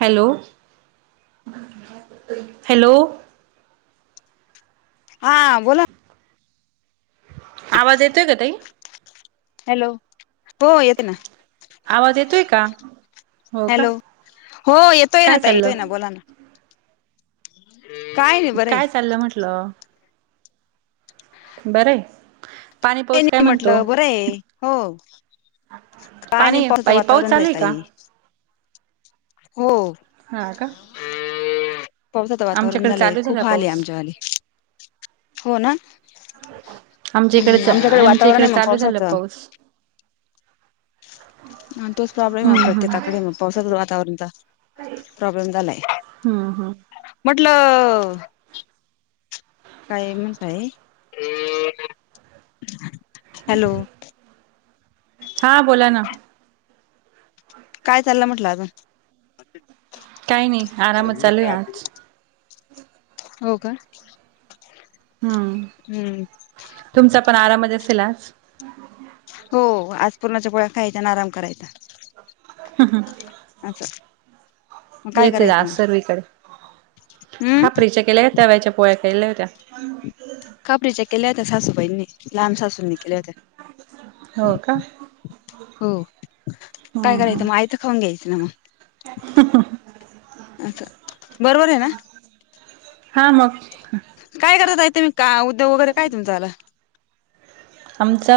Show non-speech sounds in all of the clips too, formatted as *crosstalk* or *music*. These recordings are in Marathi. हॅलो! हॅलो! हां बोला. आवाज येतोय का ताई? हॅलो! हो येतो ना. आवाज येतोय का? हो का हॅलो! हो येतोय ना काय ताई येतोय ना चाललं बोला ना. काय नाही बरं आहे काय चाललं म्हंटलं! बरं आहे. काय नाही म्हटलं बरं आहे. हो काय नाही पाणी पावसाचा पाई पाऊस वातावरण चालू आहे का ताई. हो. हां का? पावसाचं वातावरण आमच्याकडे झालंय चालू खूप झाला हाल आहे पाऊस आमचे वाले. हो ना! आमच्या इकडे हम्म चा आमच्याकडे आमच्या वातावरण इकडे आहे मग चालू झाला पावसाचं. पाऊस तोच प्रॉब्लेम आहे हम्म हम्म प्रत्येकाकडे मग पावसाचं वातावरण चा. प्रॉब्लेम झालाय, हम्म हम्म म्हटलं काय म्हणताय? हॅलो! हां बोला ना. काय चाललं म्हटलं अजून? काय नाही आरामच चालूये आज. हो का. हा, हम्म तुमचा पण आरामच असेल आज? हो, आज पुरणाच्या पोळ्या खायच्या आणि आराम करायचा. हा हं अस हेच आहे आज सर्वीकडे, हम् खापरीच्या केल्या अ तव्याच्या पोळ्या केल्या होत्या. *unintelligible* खापरीच्या केल्या होत्या सासूबाईंनी, लहान सासूंनी केल्या होत्या. हो का हो, हम्म काय करायचं हम्म मग आयत खाऊन घ्यायचं ना म. हा का, बरोबर आहे ना. हा मग काय करता ताई तुम्ही का, उद्योग वगैरे काय तुमचा वाला? आमच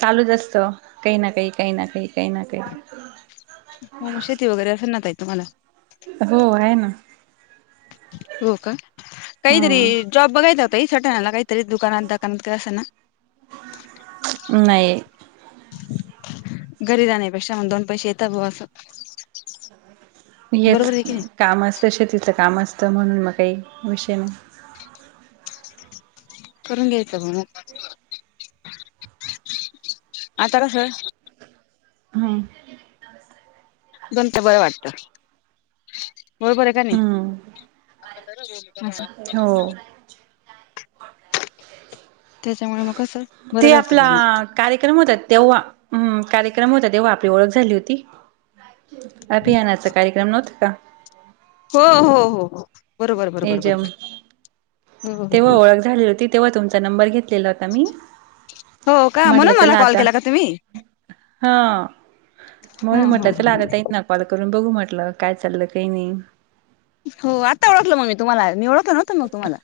चालूच असत काही ना काही, काही ना काही, काही ना काही. हो म शेती वगैरे असेल ना ताई तुम्हाला? हो आहे ना. हो का. काहीतरी हम्म जॉब बघायचा ओ ताई, सटाण्याला काहीतरी दुकानात दकानात काय असं ना. नाही. घरी राहण्यापेक्षा, मंग दोन पैसे येता बुवा अस. हेच काम असत शेतीच काम असत म्हणून मग काही विषय नाही. करून घ्यायचं *inaudible* आता कसं हा अजून ते बरं वाटतं. बरोबर आहे का नाही, हम्म अस. हो त्याच्यामुळे मग कसं बरं ते राहतं आपला बुवा मग कार्यक्रम होता तेव्हा, हम्म कार्यक्रम होता तेव्हा आपली ओळख झाली होती. अभियानाचा कार्यक्रम नव्हता का? हो हो हो हो, बरोबर बरोबर एजम बरोबर. हो तेव्हा हो ओळख झाली होती तेव्हा तुमचा नंबर घेतलेला हो ता मी हो का म्हटलं म्हणून मला चला कॉल आता, केला का तुम्ही? हा. हा म्हणून हा म्हटल हा. चला आता ताईंना कॉल करून बघू म्हटलं, काय चाललं काय नाही. हो आता ओळखलं म मी तुम्हाला, मी ओळखल न्हवतं मग तुम्हाला.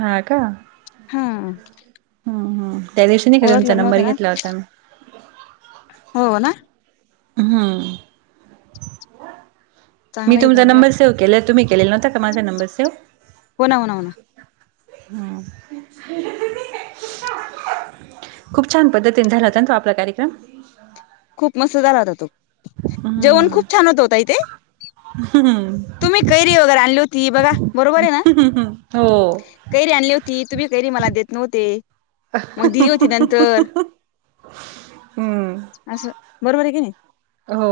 हा का? हा हम्म हम्म, त्या दिवशी नाही का तुमचा ओळखलं नंबर नव्हतं ना घेतला होता मी. हो ना. हम्म मी चांगलं आहे तुमचा जाऊ द्या नंबर सेव केला, तुम्ही केलेला नव्हता का माझा नंबर सेव्ह? हो ना, हो ना, हो ना. हा, तेजस्विनी एकटीच थांब. खूप छान पद्धतीने झाला होता ना तो आपला कार्यक्रम. खूप मस्त झाला होता तो, जेवण हम्म खूप छान होत ओ ताई ते. तुम्ही कैरी वगैरे आणली होती. बघा बरोबर आहे ना. हो कैरी आणली होती. तुम्ही कैरी मला देत नव्हते. मग दिली होती नंतर. हम्म. असं बरोबर आहे की नाही. हो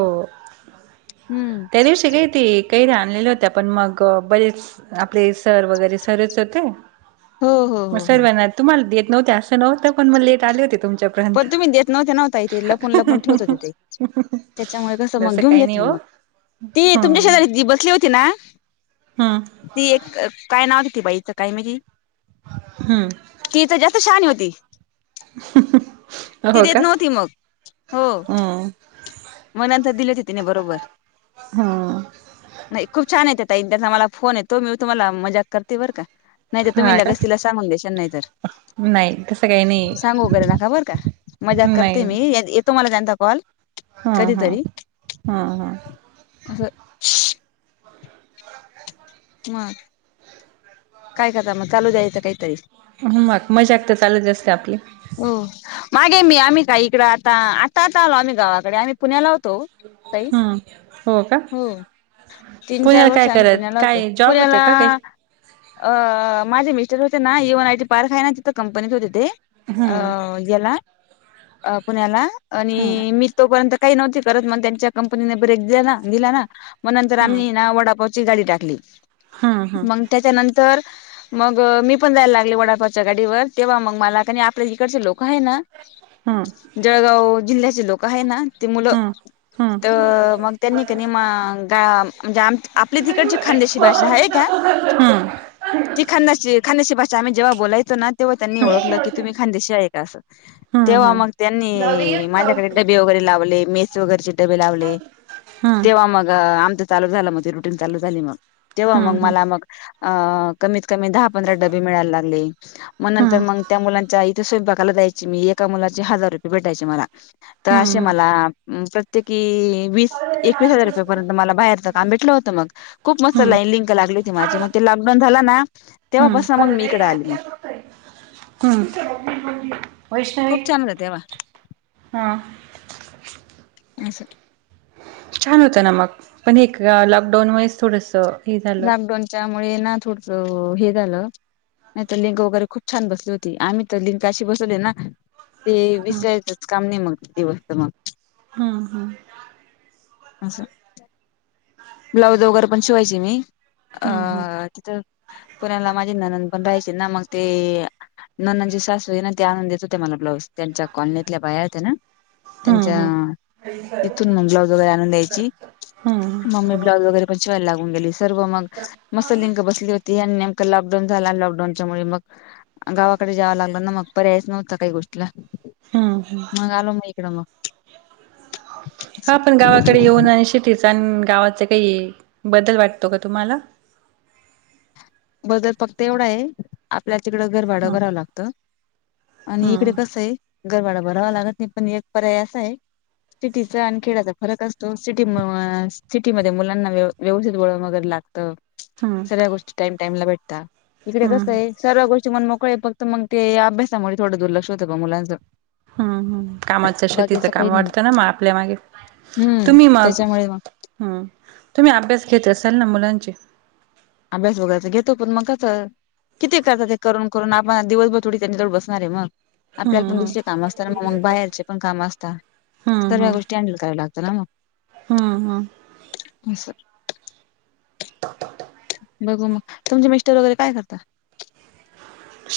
हम्म *inaudible* त्या दिवशी काय ते कैऱ्या आणलेल्या होते. पण मग बरेच आपले सर वगैरे सरेच होते. हो हो मग हो हो. सर्वांना तुम्हाला देत नव्हते असं नव्हतं. पण मग लेट आले होते तुमच्या पण तुम्ही देत नव्हते ना ओ ताई ते. लपून लपून ठेवत होत्या ते. त्याच्यामुळे कसं मग तसं घेऊन काही नाही घेतली हो मग. ती तुमच्या हम्म शेजारी जी बसली होती ना. हम्म. ती एक काय नाव व्हत, ती बाईचं काय माहीती. हम्म. ती त जास्त शहानी होती. ह *inaudible* ती देत नव्हती मग. हम्म म नंतर दिले हो ते तिने बरोबर. हम्म नाही खूप छान आहे. त्या ताई त्याचा मला फोन येतो. मी तुम्हाला मजा कर ते बर का? नाही तर तुम्ही हा का लगेच तिला सांगून देशान नाही तर. नाही तसं काही नाही सांगू वगैरे नका बर का? मजाक नाही करते नाही मी, येतो मला त्यांचा कॉल. हा हा कधीतरी हा हा *inaudible* ह. मग. काय करता मग, चालू द्यायचं काहीतरी. मग मजाक तर चालूच असते, आपली. हो मागे मी आम्ही काही इकड, आता, आता आलो आम्ही गावाकडे, आम्ही पुण्याला होतो. ताई हम्म हो का? तीन चार पुण्याला वर्ष काय आम्ही करत, पुण्याला होतो काय जॉब होते का काही? पुण्याला अ माझे मिस्टर होते ना ईवाना आय टी पार्क आहे ना, तिथं कंपनीत होते ते. अ हम्म याला अ पुण्याला आणि हम्म मी तोपर्यंत. काही नव्हते करत. म त्यांच्या कंपनीने ब्रेक दिला ना, दिला ना मग नंतर आम्ही ये ना वडापाव ची गाडी टाकली. हम्म हम्म मग त्याच्यानंतर मग मी पण जायला लागले, वडापावच्या गाडीवर तेव्हा मग मला कनी आपल्या इकडचे लोक आहे ना हम. जळगाव जिल्ह्याचे लोक आहे ना, ते मुलं. हम्म हम्म तर मग त्यांनी कनी म गा म्हणजे आपली तिकडची खानदेशी भाषा आहे का? हम्म. *inaudible* ती खांदेशी खांदेशी भाषा आम्ही जेव्हा बोलायचो ना. तेव्हा त्यांनी ओळखलं की हम्म तुम्ही खांदेशी आहे का? असं. हम्म तेव्हा मग हम्म जाऊ दे त्यांनी येत जाऊ माझ्याकडे डबे वगैरे लावले, मी मेस वगरचे डबे लावले, हम्म तेव्हा मग आमच चालू झाल. मग रुटीन चालू झाली मग. तेव्हा मग हम्म मला मग. अ कमीत कमी दहा पंधरा डबे मिळायला लागले. मग नंतर हम्म मग त्या मुलांच्या इथे स्वयंपाकाला जायायची मी, एका मुलाचे हजार रुपये भेटायचे मला. तर असे हम्म मला प्रत्येकी वीस एकवीस हजार हम्म रुपयापर्यंत मला बाहेरच काम भेटलं होतं मग. खूप मस्त हम्म लाईन लिंक लागली होती. माझी म ते लॉकडाऊन झाला ना हम्म तेव्हापासून मग मी इकडे आली मग. हम्म वैष्णवी खूप हम्म्म. *inaudible* तेस. छान होतं ना मग पण एक लॉकडाऊनमुळेच थोडंसं. लॉकडॉऊनच्यामुळे ना थोडस हे झालं नाही तर लिंक वगैरे खूप छान बसली होती आम्ही तर लिंक आशी बसवले ना ते हम्म विसरायचंच काम नाही मग ती वास्त मग. हम्म हम्. असं. ब्लाऊज वगैरे पण शिवायचे मी अ हम्म तिथ, पुण्याला माझे ननन पण राहायचे ना मग ते ननद जी सासू आहे ना ते आणून देत होते मला ब्लाऊज त्यांच्या कॉलनीतल्या बाया होत्या ना. त्यांच्या तिथून मग ब्लाऊज वगैरे आणून द्यायची. हम्म. मग मी ब्लाऊज वगैरे पण शिवावला लागून गेली सर्व मग मस्त लिंग बसली हो ते आणि नेमकं लॉकडाऊन झाला आणि लॉकडाऊनच्या मुळे मग गावाकडे जावं लागलं ना मग. पर्यायच नव्हता काही गोष्टीला, हम्म मग आलो मग इकडं मग. हा पण गावाकडे येऊन आणि शेतीच आणि गावाचे काही बदल वाटतो का तुम्हाला? बदल फक्त एवढा आहे आपल्या तिकडं घर भाडं हम्म भरावं लागतं आणि इकडे हम्म कसं आहे घरभाडं भरावा लागत नाही पण एक पर्याय असा आहे सिटीचा आणि खेळाचा फरक असतो सिटी सिटीमध्ये मुलांना व्यव व्यवस्थित वडन वगैरे लागतं. हम्म. सगळ्या गोष्टी टाईम-टाईमला भेटता, इकडे कसं हम्म आहे सर्व गोष्टी मण मोकळे फक्त मग ते अभ्यासामुळे थोडं दुर्लक्ष होतं ग मुलांचं. हम्म हम्म कामाचं शेतीचं बाकीचं काम काही नाही वाटतं ना मग आपल्या मागे. हम्म त्याच्यामुळे मग. हा, तुम्ही अभ्यास घेत असाल ना मुलांचे? अभ्यास वगैरयच घेतो पण मग कसं किती ते *unintelligible* करून-करुन आपण दिवसभर थोडी त्यांच्या जवळ बसणार आहे मग. आपल्याला हम्म पण हम्म दुसरे काम असतातना मग, मग बाहेरचे पण काम असतात. हम्म सगळ्या हम्म गोष्टी हँडल कराया लागत ना मग, हम्म हम्म *inaudible* अस. बघू मग, तुमचे मिस्टर वगैरे काय करतात?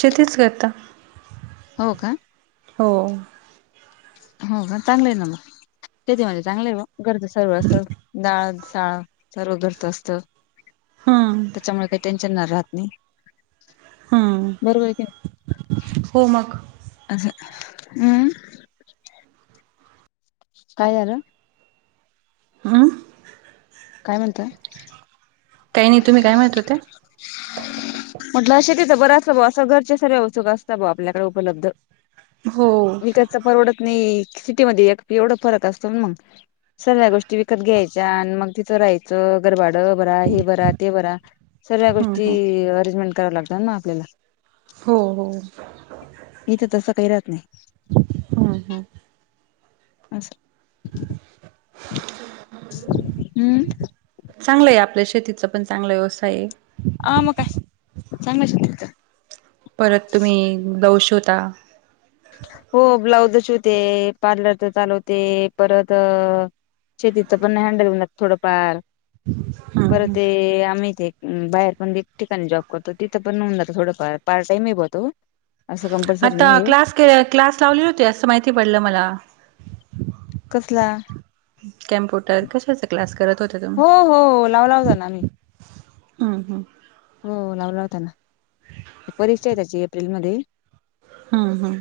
शेतीच करता. हो का? हो. हो हा चांगलं आहे ना मग तेथ म्हणजे चांगलं आहे गरजं सर्व असं डाळ, साळ, - सर्व घरच असत हम्म त्याच्यामुळे काही टेन्शन नाही राहत नाही. हम्म, बरोबर आहे की नाही? *inaudible* हो मग. असं, हम्. काय झालं? हं. काय म्हणताय? काही नाही, तुम्ही काय म्हणत होत? म्हटलं शेतीचं बरं असत ब असं घरचे सर्व्या उत्सुक असतात ब आपल्याकडे उपलब्ध. हो. तसं परवडत नाही. सिटीमध्ये एवढा फरक असतो ना मग सगळ्या गोष्टी विकत घ्यायच्या आणि मग तिथं राहायचं. घर भाडं भरा. हे भरा. ते भरा. सगळ्या हम्म गोष्टी हम्म अरेंजमेंट कराव लागतात ना आपल्याला हो हो. इथे तसं काही राहत नाही. हा हा. असल. हम्म... चांगलं आहे. आपल्या शेतीचा पण चांगला व्यवसाय आहे. ह मग काय चांगलं शेतीच परत तुम्ही ब्लाऊज शिवता. हो ब्लाउज शिवते. पार्लरचा चालवते. परत शेतीच पण नाही हँडल होऊन जात थोडंफार हम्म परत हम्म ते आम्ही ते बाहेर पण एक ठिकाणी जॉब करतो. तिथं पण होऊन जातं थोडंफार पार्ट टाईम होता तो असं कंपल्सरी आता नाहीये क्लास के क्लास लावली होती असं माहिती पडलं मला कसला? कॅम्प्युटर कशाचा क्लास करत होत? हो हो लावला होता ना मी हम् हम्... हो लावला होता ना. ते परीक्षा आहे त्याची एप्रिलमध्ये हम्म हम्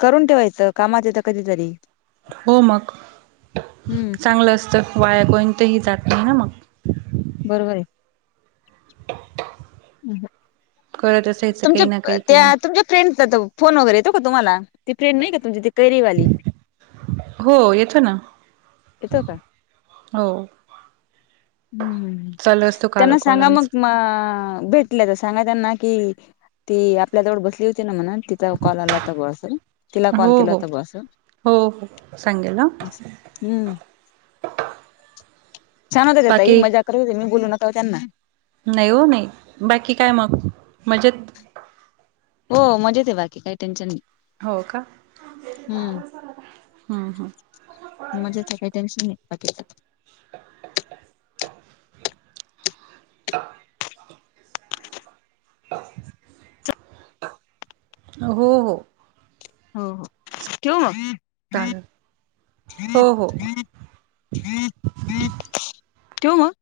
करून ठेवायचं. कामात येतं कधीतरी हो मग हम्म चांगलं असतं. वाया कोणंतही जात नाही ना मग बरोबर आहे. करत असायचं काही ना तुमच्या काही काही ना त्या फ्रेंड्स च तो फोन वगैरेेत का तुम्हाला? ती फ्रेंड नाही का तुमची कैरीवाली? हो येतो ना. येतो का? हो. हम्म हम् चालू असतो काल त्यांना कॉल सांगा मग म आमचा भेट सांगा त्यांना की, ती आपल्या जवळ बसली होती ना म्हणा ती तिचा कॉल आला होता बुआ अस तिला कॉल हो केला हो होता बुआ हो हो सांगेल ह अस. हम्म... छान होत्या त्या ताई बाकी मजाक करून होते मी बोलू नका त्यांना नाही हो नाही बाकी काय मग मजेत? हो मजेत आहे. बाकी काही टेन्शन नाही. हो का? हम्म ह ह. मजेत आहे. काय टेन्शन नाही बाकी आता. *inaudible* *inaudible* *inaudible* हो हो. हो हो. ठेऊ मग? चालेल. हो हो. ठेवू मग?